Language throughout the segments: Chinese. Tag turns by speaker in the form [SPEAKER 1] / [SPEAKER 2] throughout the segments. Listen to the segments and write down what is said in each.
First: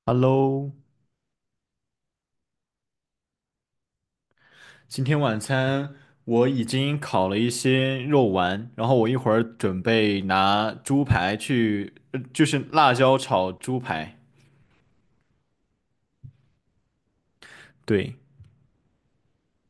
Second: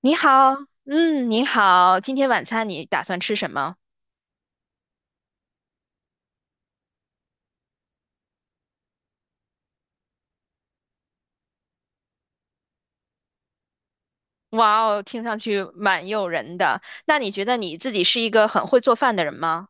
[SPEAKER 1] 你好。
[SPEAKER 2] Hello，
[SPEAKER 1] 嗯，你好，今天晚餐你打算吃什么？
[SPEAKER 2] 今天晚餐我已经烤了一些肉丸，然后我一会儿准备拿猪排去，就是辣椒炒猪排。
[SPEAKER 1] 哇哦，听上去蛮诱人的。那你觉得你自己
[SPEAKER 2] 对，
[SPEAKER 1] 是一个很会做饭的人吗？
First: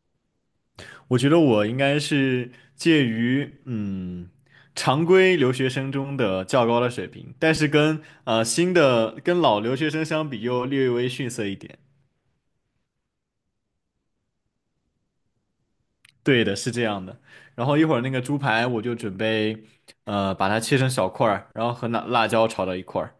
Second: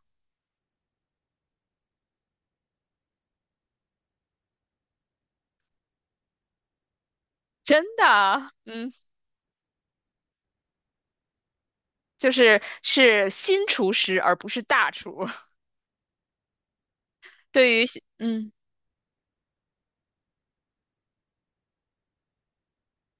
[SPEAKER 2] 我觉得我应该是介于常规留学生中的较高的水平，但是
[SPEAKER 1] 真
[SPEAKER 2] 跟
[SPEAKER 1] 的啊，
[SPEAKER 2] 新
[SPEAKER 1] 嗯，
[SPEAKER 2] 的跟老留学生相比又略微逊色一点。
[SPEAKER 1] 就是新厨师而不是大厨。
[SPEAKER 2] 对的，是这样的。然
[SPEAKER 1] 对
[SPEAKER 2] 后一
[SPEAKER 1] 于
[SPEAKER 2] 会儿
[SPEAKER 1] 新。
[SPEAKER 2] 那个猪排我就准备把它切成小块儿，然后和那辣椒炒到一块儿。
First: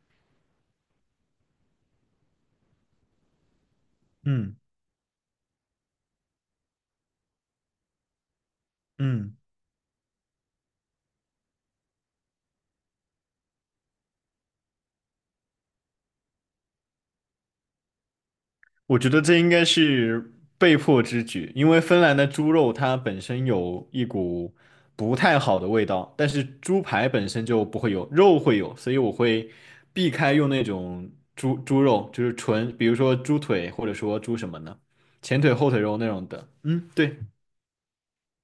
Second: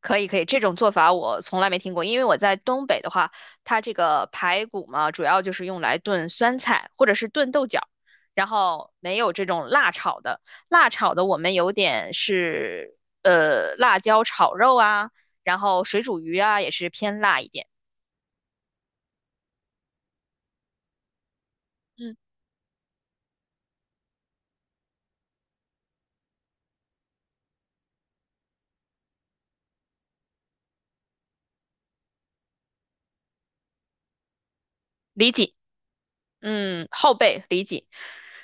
[SPEAKER 1] 可以可以，这种做法我从来没听过，因为我在东北的话，它这个
[SPEAKER 2] 嗯。
[SPEAKER 1] 排骨嘛，主要就是用来炖酸菜或者是炖豆角，然后没有
[SPEAKER 2] 嗯，
[SPEAKER 1] 这种辣炒的。辣炒的我们有点是辣椒炒肉啊，然后水煮鱼啊也是偏辣一点。
[SPEAKER 2] 我觉得这应该是被迫之举，因为芬
[SPEAKER 1] 嗯，
[SPEAKER 2] 兰的猪肉它本身有一股不太好的味道，但是猪排本身就不会有，肉会有，所以我会避开用那种猪肉，就是纯，比如说猪腿或者说猪什么呢，
[SPEAKER 1] 理
[SPEAKER 2] 前
[SPEAKER 1] 解。
[SPEAKER 2] 腿后腿肉那种的。
[SPEAKER 1] 嗯，
[SPEAKER 2] 嗯，
[SPEAKER 1] 后
[SPEAKER 2] 对
[SPEAKER 1] 背理解。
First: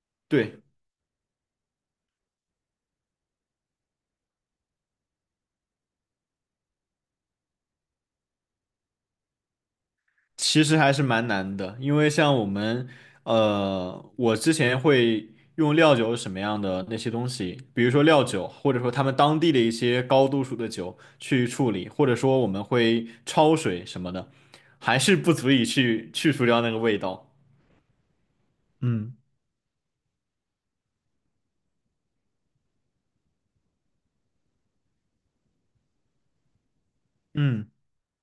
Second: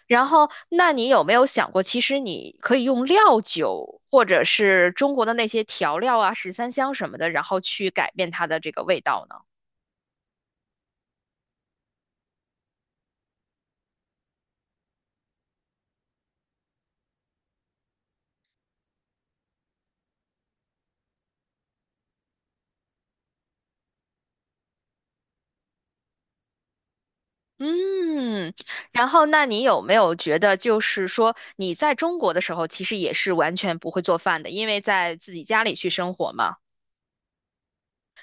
[SPEAKER 1] 然后，
[SPEAKER 2] 对。
[SPEAKER 1] 那你有没有想过，其实你可以用料酒或者是中国的那些调料啊，十三香什么的，然后去改变它的这个味道呢？
[SPEAKER 2] 其实还是蛮难的，因为像我们，我之前会用料酒什么样的那些东西，比如说料酒，或者说他们当地的一些高度数的酒去处理，或者说我们会焯水什么的，还是不足以去去除掉那个味道。
[SPEAKER 1] 嗯，然
[SPEAKER 2] 嗯
[SPEAKER 1] 后那你有没有觉得，就是说你在中国的时候，其实也是完全不会做饭的，因为在自己家里去生活嘛。
[SPEAKER 2] 嗯，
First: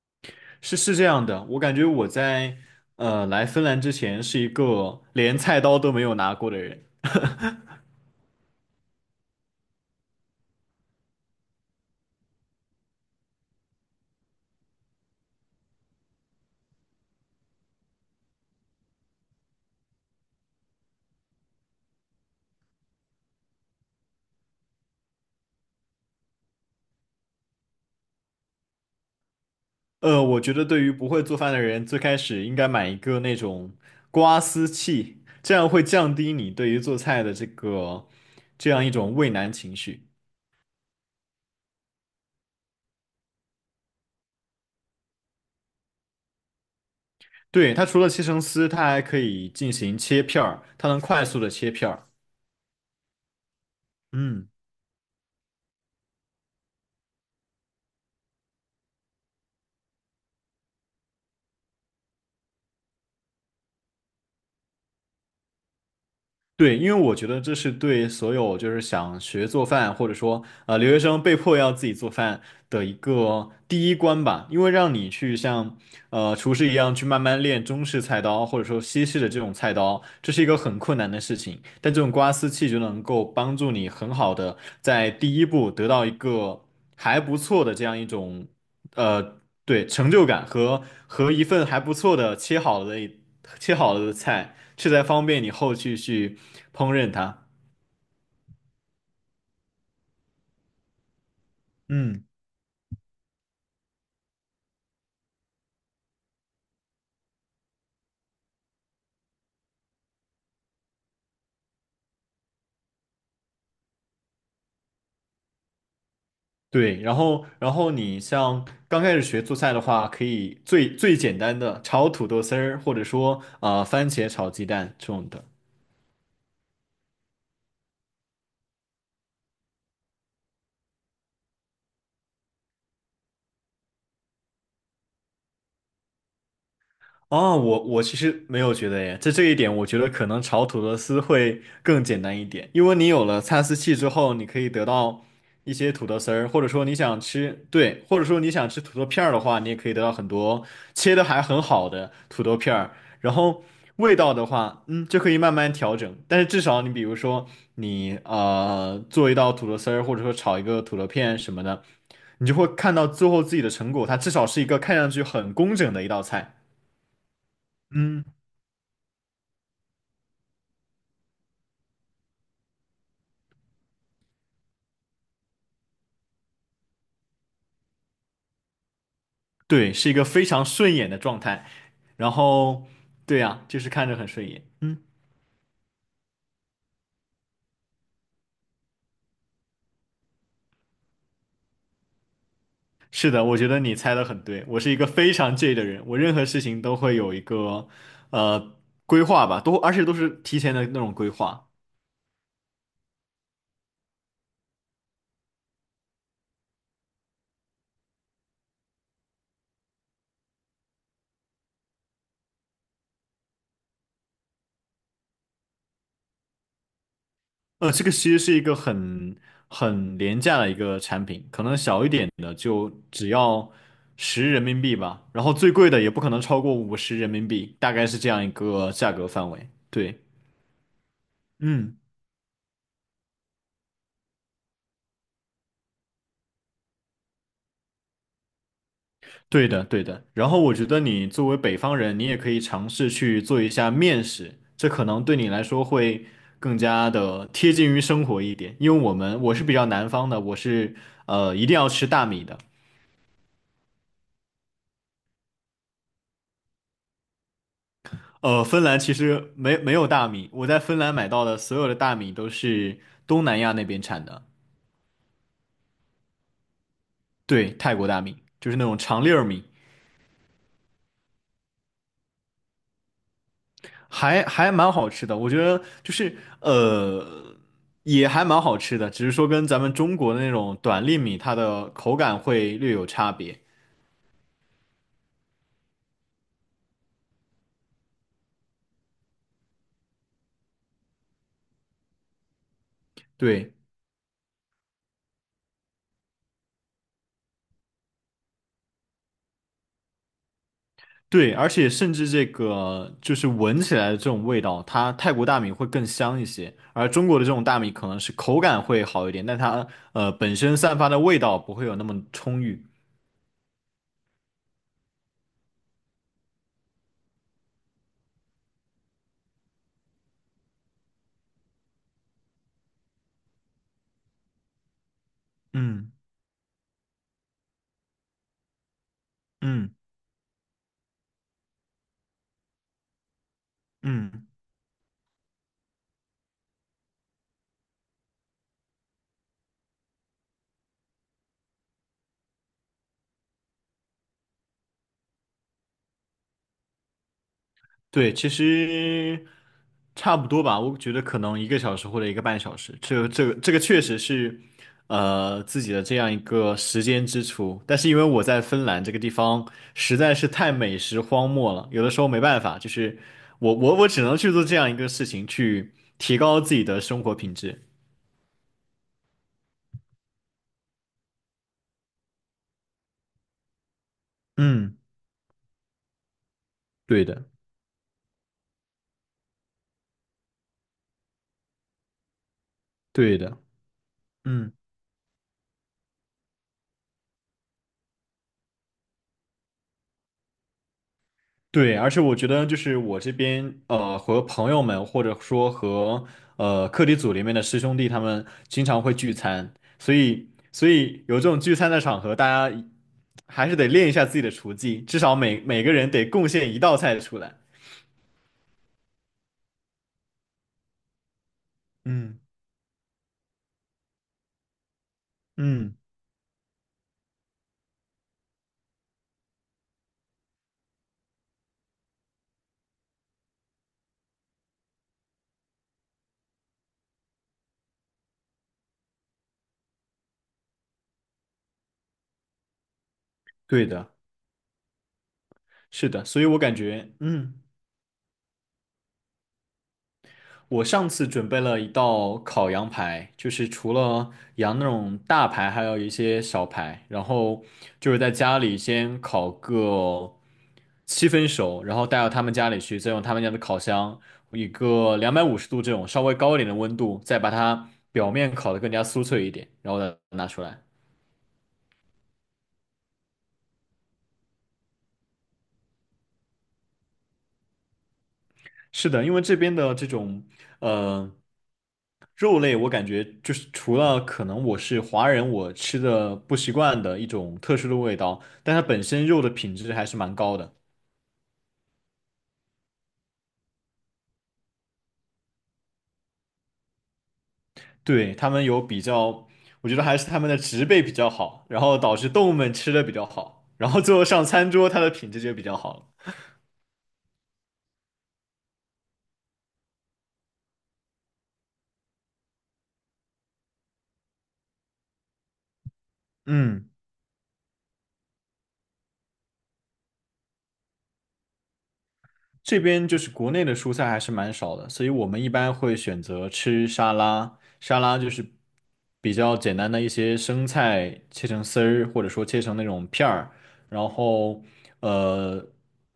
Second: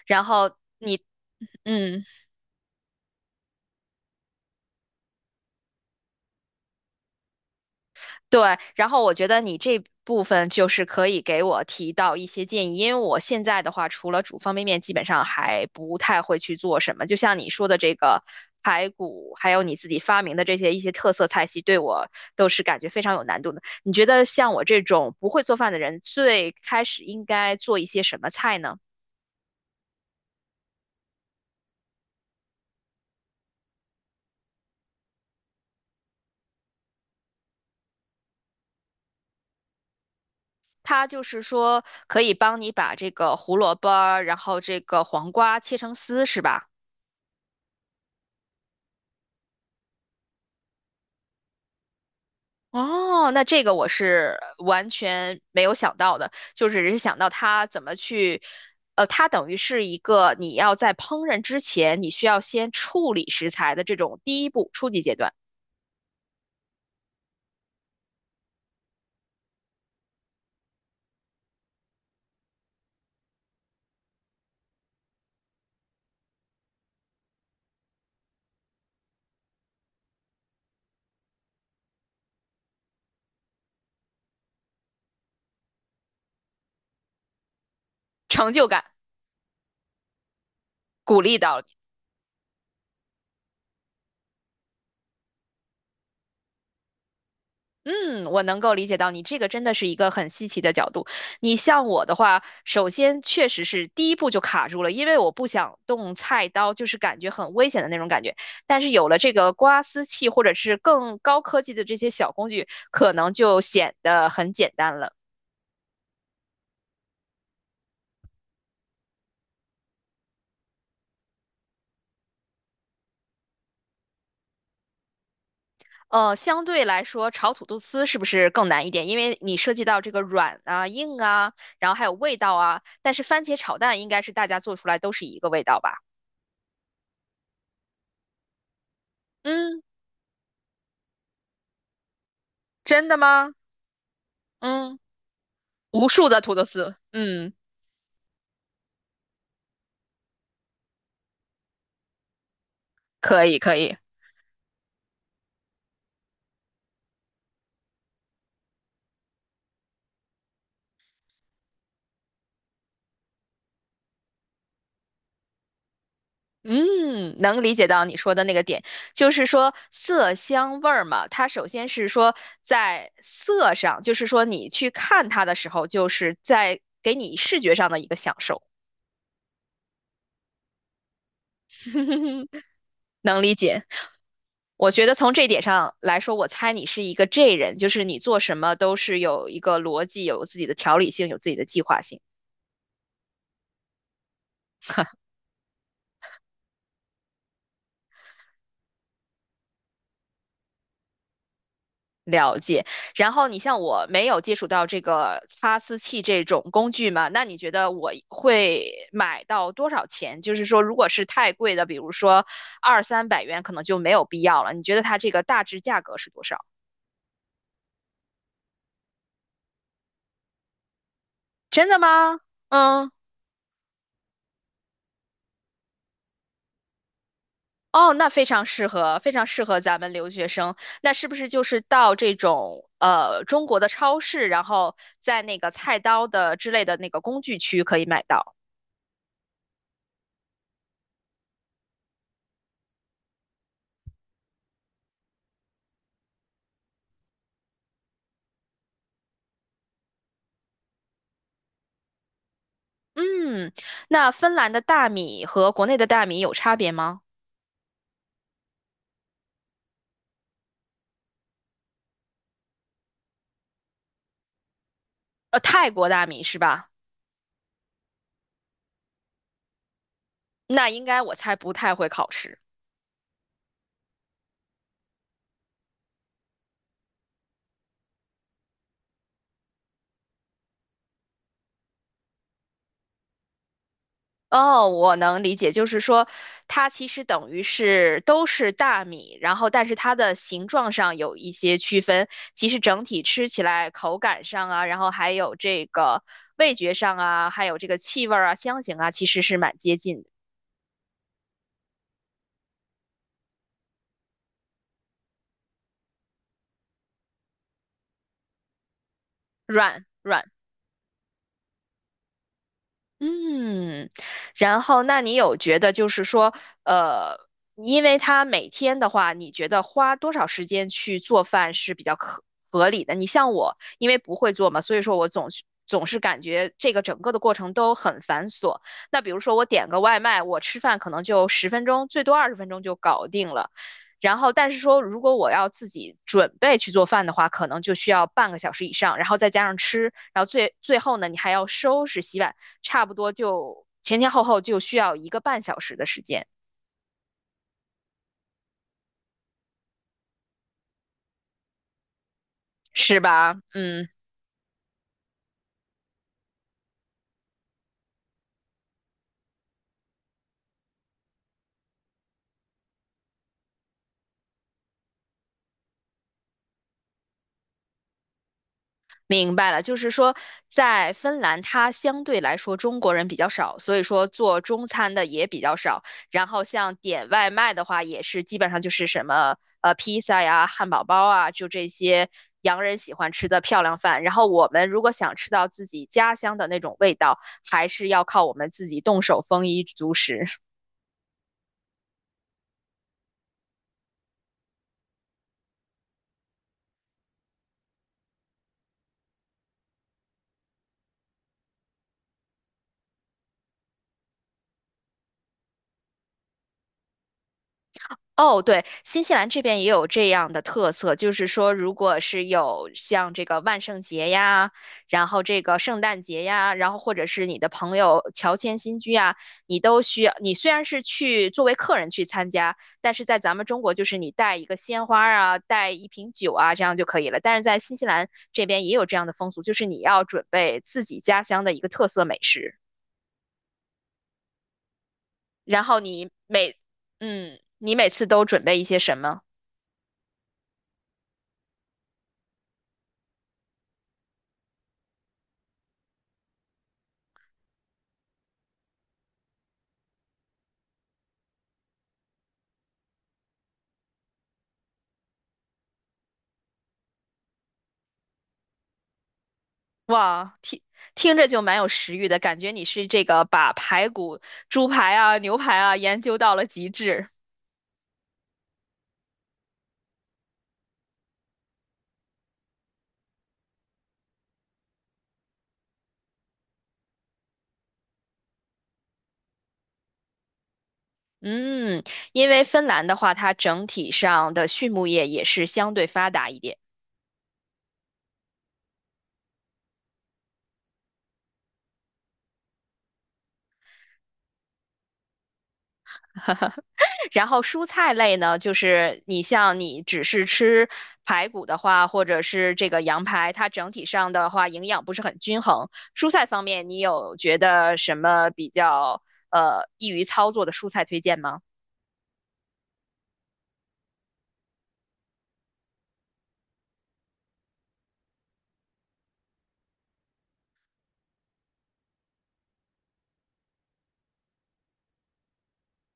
[SPEAKER 1] 然后，
[SPEAKER 2] 是这样的，我感觉
[SPEAKER 1] 嗯。
[SPEAKER 2] 我在来芬兰之前是一个连菜刀都没有拿过的人。
[SPEAKER 1] 对，然后我觉得你这部分就是可以给我提到一些建议，因为我现在的话，除了煮方便面，基本上还不太会去做什么。就像你说的这个排骨，还有你自己发明的这些一些特色菜系，对我都是感觉非常有难度的。你觉得像我这种不会做饭的人，最开始应该做一些什么菜呢？
[SPEAKER 2] 我觉得对于不会做饭的人，最开始应该买一个那种刮丝器，这样会降低你对于做菜的这样一种畏难情绪。
[SPEAKER 1] 它就是说可以帮你把这个胡萝卜，然后这个黄瓜切成丝，是吧？
[SPEAKER 2] 对，它除了切成丝，它还可以进行切片儿，它能快速的切片儿。
[SPEAKER 1] 哦，那这个我是
[SPEAKER 2] 嗯。
[SPEAKER 1] 完全没有想到的，就只是想到它怎么去，呃，它等于是一个你要在烹饪之前，你需要先处理食材的这种第一步初级阶段，
[SPEAKER 2] 对，因为我觉得这是对所有就是想学做饭，或者说留学生被迫要自己做饭的一个第一关吧。因为让你去像厨师一样去慢慢练中式菜刀，或者说西式的这种菜刀，这是一个很困难的事情。但这种刮丝器就能够帮助你很好的在第一步得到一个还不错的这样一种。
[SPEAKER 1] 成就感
[SPEAKER 2] 对，成就感和
[SPEAKER 1] 鼓
[SPEAKER 2] 和
[SPEAKER 1] 励
[SPEAKER 2] 一
[SPEAKER 1] 到
[SPEAKER 2] 份
[SPEAKER 1] 了。
[SPEAKER 2] 还不错的切好了的菜，这才方便你后续去烹饪它。
[SPEAKER 1] 嗯，我能够理解到你这个真的是一个很稀奇的角度。你像我的
[SPEAKER 2] 嗯
[SPEAKER 1] 话，首先确实是第一步就卡住了，因为我不想动菜刀，就是感觉很危险的那种感觉。但是有了这个刮丝器或者是更高科技的这些小工具，可能就显得很简单了。
[SPEAKER 2] 对，然后你像刚开始学做菜的话，可以最简单的炒土豆丝儿，或者说啊番茄炒鸡蛋这种的。
[SPEAKER 1] 呃，相对来说，炒土豆丝是不是更难一点？因为你涉及到这个软啊、硬啊，然后还有味道啊。但是番茄炒蛋应该是大家做出来都是一个味道吧？
[SPEAKER 2] 哦，我其实没有觉得耶，在这一点，
[SPEAKER 1] 嗯，
[SPEAKER 2] 我觉得可能炒土豆丝会更简单一点，因为
[SPEAKER 1] 真
[SPEAKER 2] 你
[SPEAKER 1] 的
[SPEAKER 2] 有了
[SPEAKER 1] 吗？
[SPEAKER 2] 擦丝器之后，你可以得
[SPEAKER 1] 嗯。
[SPEAKER 2] 到一些土
[SPEAKER 1] 无
[SPEAKER 2] 豆
[SPEAKER 1] 数
[SPEAKER 2] 丝
[SPEAKER 1] 的
[SPEAKER 2] 儿，
[SPEAKER 1] 土
[SPEAKER 2] 或
[SPEAKER 1] 豆
[SPEAKER 2] 者说
[SPEAKER 1] 丝，
[SPEAKER 2] 你想
[SPEAKER 1] 嗯，
[SPEAKER 2] 吃，对，或者说你想吃土豆片儿的话，你也可以得到很多切的还很好的土豆片儿，然
[SPEAKER 1] 可以
[SPEAKER 2] 后
[SPEAKER 1] 可以，
[SPEAKER 2] 味道的话，嗯，就可以慢慢调整，但是至少你比如说你做一道土豆丝儿，或者说炒一个土豆片什么的，你就会看到最后自己的成果，它至少是一个看上去很工整的一道菜。
[SPEAKER 1] 嗯，能理解到你
[SPEAKER 2] 嗯。
[SPEAKER 1] 说的那个点，就是说色香味儿嘛，它首先是说在色上，就是说你去看它的时候，就是在给你视觉上的一个享受，
[SPEAKER 2] 对，是一个非常顺眼的状态。然 后，对
[SPEAKER 1] 能理
[SPEAKER 2] 呀，就
[SPEAKER 1] 解。
[SPEAKER 2] 是看着很顺眼。
[SPEAKER 1] 我
[SPEAKER 2] 嗯，
[SPEAKER 1] 觉得从这点上来说，我猜你是一个 J 人，就是你做什么都是有一个逻辑，有自己的条理性，有自己的计划性。
[SPEAKER 2] 是的，我觉得你猜的很对。我是一个非常介意的人，我任何事情都会有一个呃规划吧，而且都是提前的那种规划。
[SPEAKER 1] 了解。然后你像我没有接触到这个擦丝器这种工具嘛，那你觉得我会买到多少钱？就是说，如果是太贵的，比如说二三百元，可能就没有必要了。你觉得它这个大致价格是多少？
[SPEAKER 2] 这个其实是一个很廉价的一个产品，可能
[SPEAKER 1] 真的
[SPEAKER 2] 小一点
[SPEAKER 1] 吗？
[SPEAKER 2] 的就
[SPEAKER 1] 嗯，
[SPEAKER 2] 只要十人民币吧，然后最贵的也不可能超过50人民币，大概
[SPEAKER 1] 哦，
[SPEAKER 2] 是这
[SPEAKER 1] 那
[SPEAKER 2] 样
[SPEAKER 1] 非
[SPEAKER 2] 一
[SPEAKER 1] 常适
[SPEAKER 2] 个价
[SPEAKER 1] 合，
[SPEAKER 2] 格
[SPEAKER 1] 非常
[SPEAKER 2] 范
[SPEAKER 1] 适
[SPEAKER 2] 围。
[SPEAKER 1] 合咱们
[SPEAKER 2] 对，
[SPEAKER 1] 留学生。那是不是就是
[SPEAKER 2] 嗯。
[SPEAKER 1] 到这种中国的超市，然后在那个菜刀的之类的那个工具区可以买到？
[SPEAKER 2] 对的，对的。然后我觉得你作为北方人，你也可以尝试去做一下面食，这可能对你来说会更加的贴近于生活一点。因为我们我是比较南方的，我是一定要吃大米的。
[SPEAKER 1] 嗯，那芬兰的大米和国内的大米有差别吗？
[SPEAKER 2] 芬兰其实没有大米，我在芬兰买到的所有的大米都是东南亚那边产的，
[SPEAKER 1] 呃，泰国大米是吧？
[SPEAKER 2] 对，泰国大米，就是那种长粒儿米。
[SPEAKER 1] 那应该我猜不太会考试。
[SPEAKER 2] 还蛮好吃的，我觉得就是也还蛮好吃的，只是说跟咱们中国的那种短粒米，它的口感会略有差别。
[SPEAKER 1] 哦，我能理解，就是说它其实等于是都是大米，然后但是它的形状上有一些区分，其实整体吃起
[SPEAKER 2] 对
[SPEAKER 1] 来口感上啊，然后还有这个味觉上啊，还有这个气味儿啊、香型啊，其实是蛮接近的，
[SPEAKER 2] 对，而且甚至这个就是闻起来的这种味道，它泰国大米会更香一些，而中国的这种大米可能是口感会好一点，但它
[SPEAKER 1] 软软。
[SPEAKER 2] 本身散发的味道不会有那么充裕。
[SPEAKER 1] 嗯，然后那你有觉得就是说，呃，因为他每天的话，你觉得花多少时间去做饭是比较可合理的？你像我，因为不会做嘛，所以说我总是总
[SPEAKER 2] 嗯
[SPEAKER 1] 是感觉这个整个的过程都很繁琐。那比如说我点
[SPEAKER 2] 嗯
[SPEAKER 1] 个外卖，我吃饭可能就十分钟，最多20分钟就搞定了。然
[SPEAKER 2] 嗯。
[SPEAKER 1] 后，但是说如果我要自己准备去做饭的话，可能就需要半个小时以上，然后再加上吃，然后最后呢，你还要收拾、洗碗。差不多就前前后后就需要一个半小时的时间，
[SPEAKER 2] 对，其实差不多吧，我觉得可能一个小时或者一个半小时，
[SPEAKER 1] 是
[SPEAKER 2] 这个这个
[SPEAKER 1] 吧？
[SPEAKER 2] 这个确
[SPEAKER 1] 嗯，
[SPEAKER 2] 实是，自己的这样一个时间支出。但是因为我在芬兰这个地方实在是太美食荒漠了，有的时候没办法，就是我只能去做这样一个事情，去提高自己的生活品质。
[SPEAKER 1] 明白了，就是说在芬兰，它相对来说中国人比较少，所以说做中
[SPEAKER 2] 嗯，
[SPEAKER 1] 餐的也比较少。然后像
[SPEAKER 2] 对
[SPEAKER 1] 点外
[SPEAKER 2] 的，
[SPEAKER 1] 卖的话，也是基本上就是什么披萨呀、汉堡包啊，就这些洋人喜欢
[SPEAKER 2] 对
[SPEAKER 1] 吃
[SPEAKER 2] 的，
[SPEAKER 1] 的漂亮饭。然后我
[SPEAKER 2] 嗯。
[SPEAKER 1] 们如果想吃到自己家乡的那种味道，还是要靠我们自己动手丰衣足食。
[SPEAKER 2] 对，而且我觉得就是我这边和朋友们或者说和课题组里面的师兄弟他们经常会聚餐，所以有这种聚餐的场合，大家还是得练一下自己的厨技，至少每个人得贡献一道菜出来。
[SPEAKER 1] 哦，对，新西兰这边也有这样的特色，就是说，如果
[SPEAKER 2] 嗯
[SPEAKER 1] 是有像这个万圣节呀，然后这个
[SPEAKER 2] 嗯，
[SPEAKER 1] 圣诞节呀，然后或者是你的朋友乔迁新居啊，你都需要，你虽然是去作为客人去参加，但是在咱们中国就是你带一个鲜花儿啊，带一瓶酒啊，这样就可以了。但是在新西兰这边也有这样的风俗，就是你要准备自己家乡的一个特色美食，
[SPEAKER 2] 对的，
[SPEAKER 1] 然后
[SPEAKER 2] 是的，
[SPEAKER 1] 你
[SPEAKER 2] 所以我感
[SPEAKER 1] 每，
[SPEAKER 2] 觉嗯。
[SPEAKER 1] 嗯，你每次都准备一些什么？
[SPEAKER 2] 我上次准备了一道烤羊排，就是除了羊那种大排，还有一些小排，然后就是在家里先烤个七分熟，然后带到他们家里去，再用他们家的烤箱，一个250度这种稍微高一点的温度，再把它表面烤得更加酥脆一点，然后再拿
[SPEAKER 1] 哇，
[SPEAKER 2] 出来。
[SPEAKER 1] 听听着就蛮有食欲的，感觉你是这个把排骨、猪排啊、牛排啊研究到了极致。
[SPEAKER 2] 是的，因为这边的这种呃肉类，我感觉就是除了可能我是华人，我吃的不习惯的一种特殊的味道，但它本身肉的品质还是蛮高的。
[SPEAKER 1] 嗯，因为芬兰的话，它整体上的畜牧业也是相对发达一点。
[SPEAKER 2] 对，他们有比较，我觉得还是他们的植被比较好，然后导致动物们吃的比较好，然后最后上餐桌它的品质就比较好了。
[SPEAKER 1] 然后蔬菜类呢，就是你像你只是吃排骨的话，或者是这个羊排，它整体上的话营养不是很均衡。蔬菜方面，
[SPEAKER 2] 嗯。
[SPEAKER 1] 你有觉得什么比较易于操作的蔬菜推荐吗？
[SPEAKER 2] 这边就是国内的蔬菜还是蛮少的，所以我们一般会选择吃沙拉。沙拉就是比较简单的一些生菜切成丝儿，或者说切成那种片儿，然后呃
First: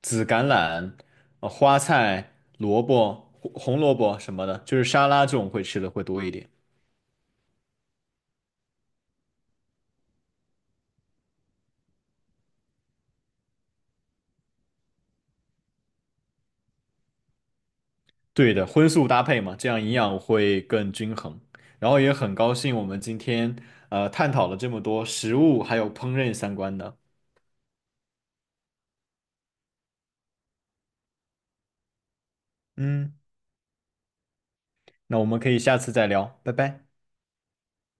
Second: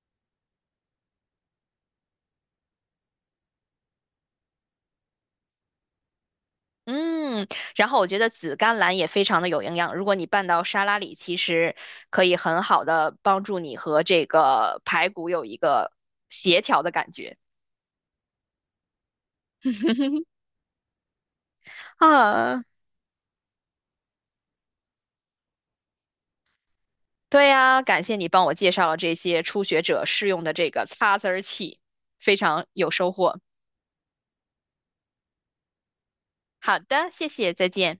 [SPEAKER 2] 紫橄榄、花菜、萝卜、红萝卜什么的，就是沙拉这种会吃的会多一点。
[SPEAKER 1] 嗯，然后我觉得紫甘蓝也非常的有营养，如果你拌到沙拉里，其实可以很好的帮助你和这个排骨有一个协调的感觉
[SPEAKER 2] 对的，荤素搭配嘛，这样营养会更均衡。然后也很高
[SPEAKER 1] 啊。
[SPEAKER 2] 兴我们今天探讨了这么多食物还有烹饪相关的，
[SPEAKER 1] 对呀，感谢你帮我介绍了这些初学者适用的这个擦丝儿器，非常有收
[SPEAKER 2] 嗯。
[SPEAKER 1] 获。
[SPEAKER 2] 那我们可以下次再聊，拜
[SPEAKER 1] 好
[SPEAKER 2] 拜。
[SPEAKER 1] 的，谢谢，再见。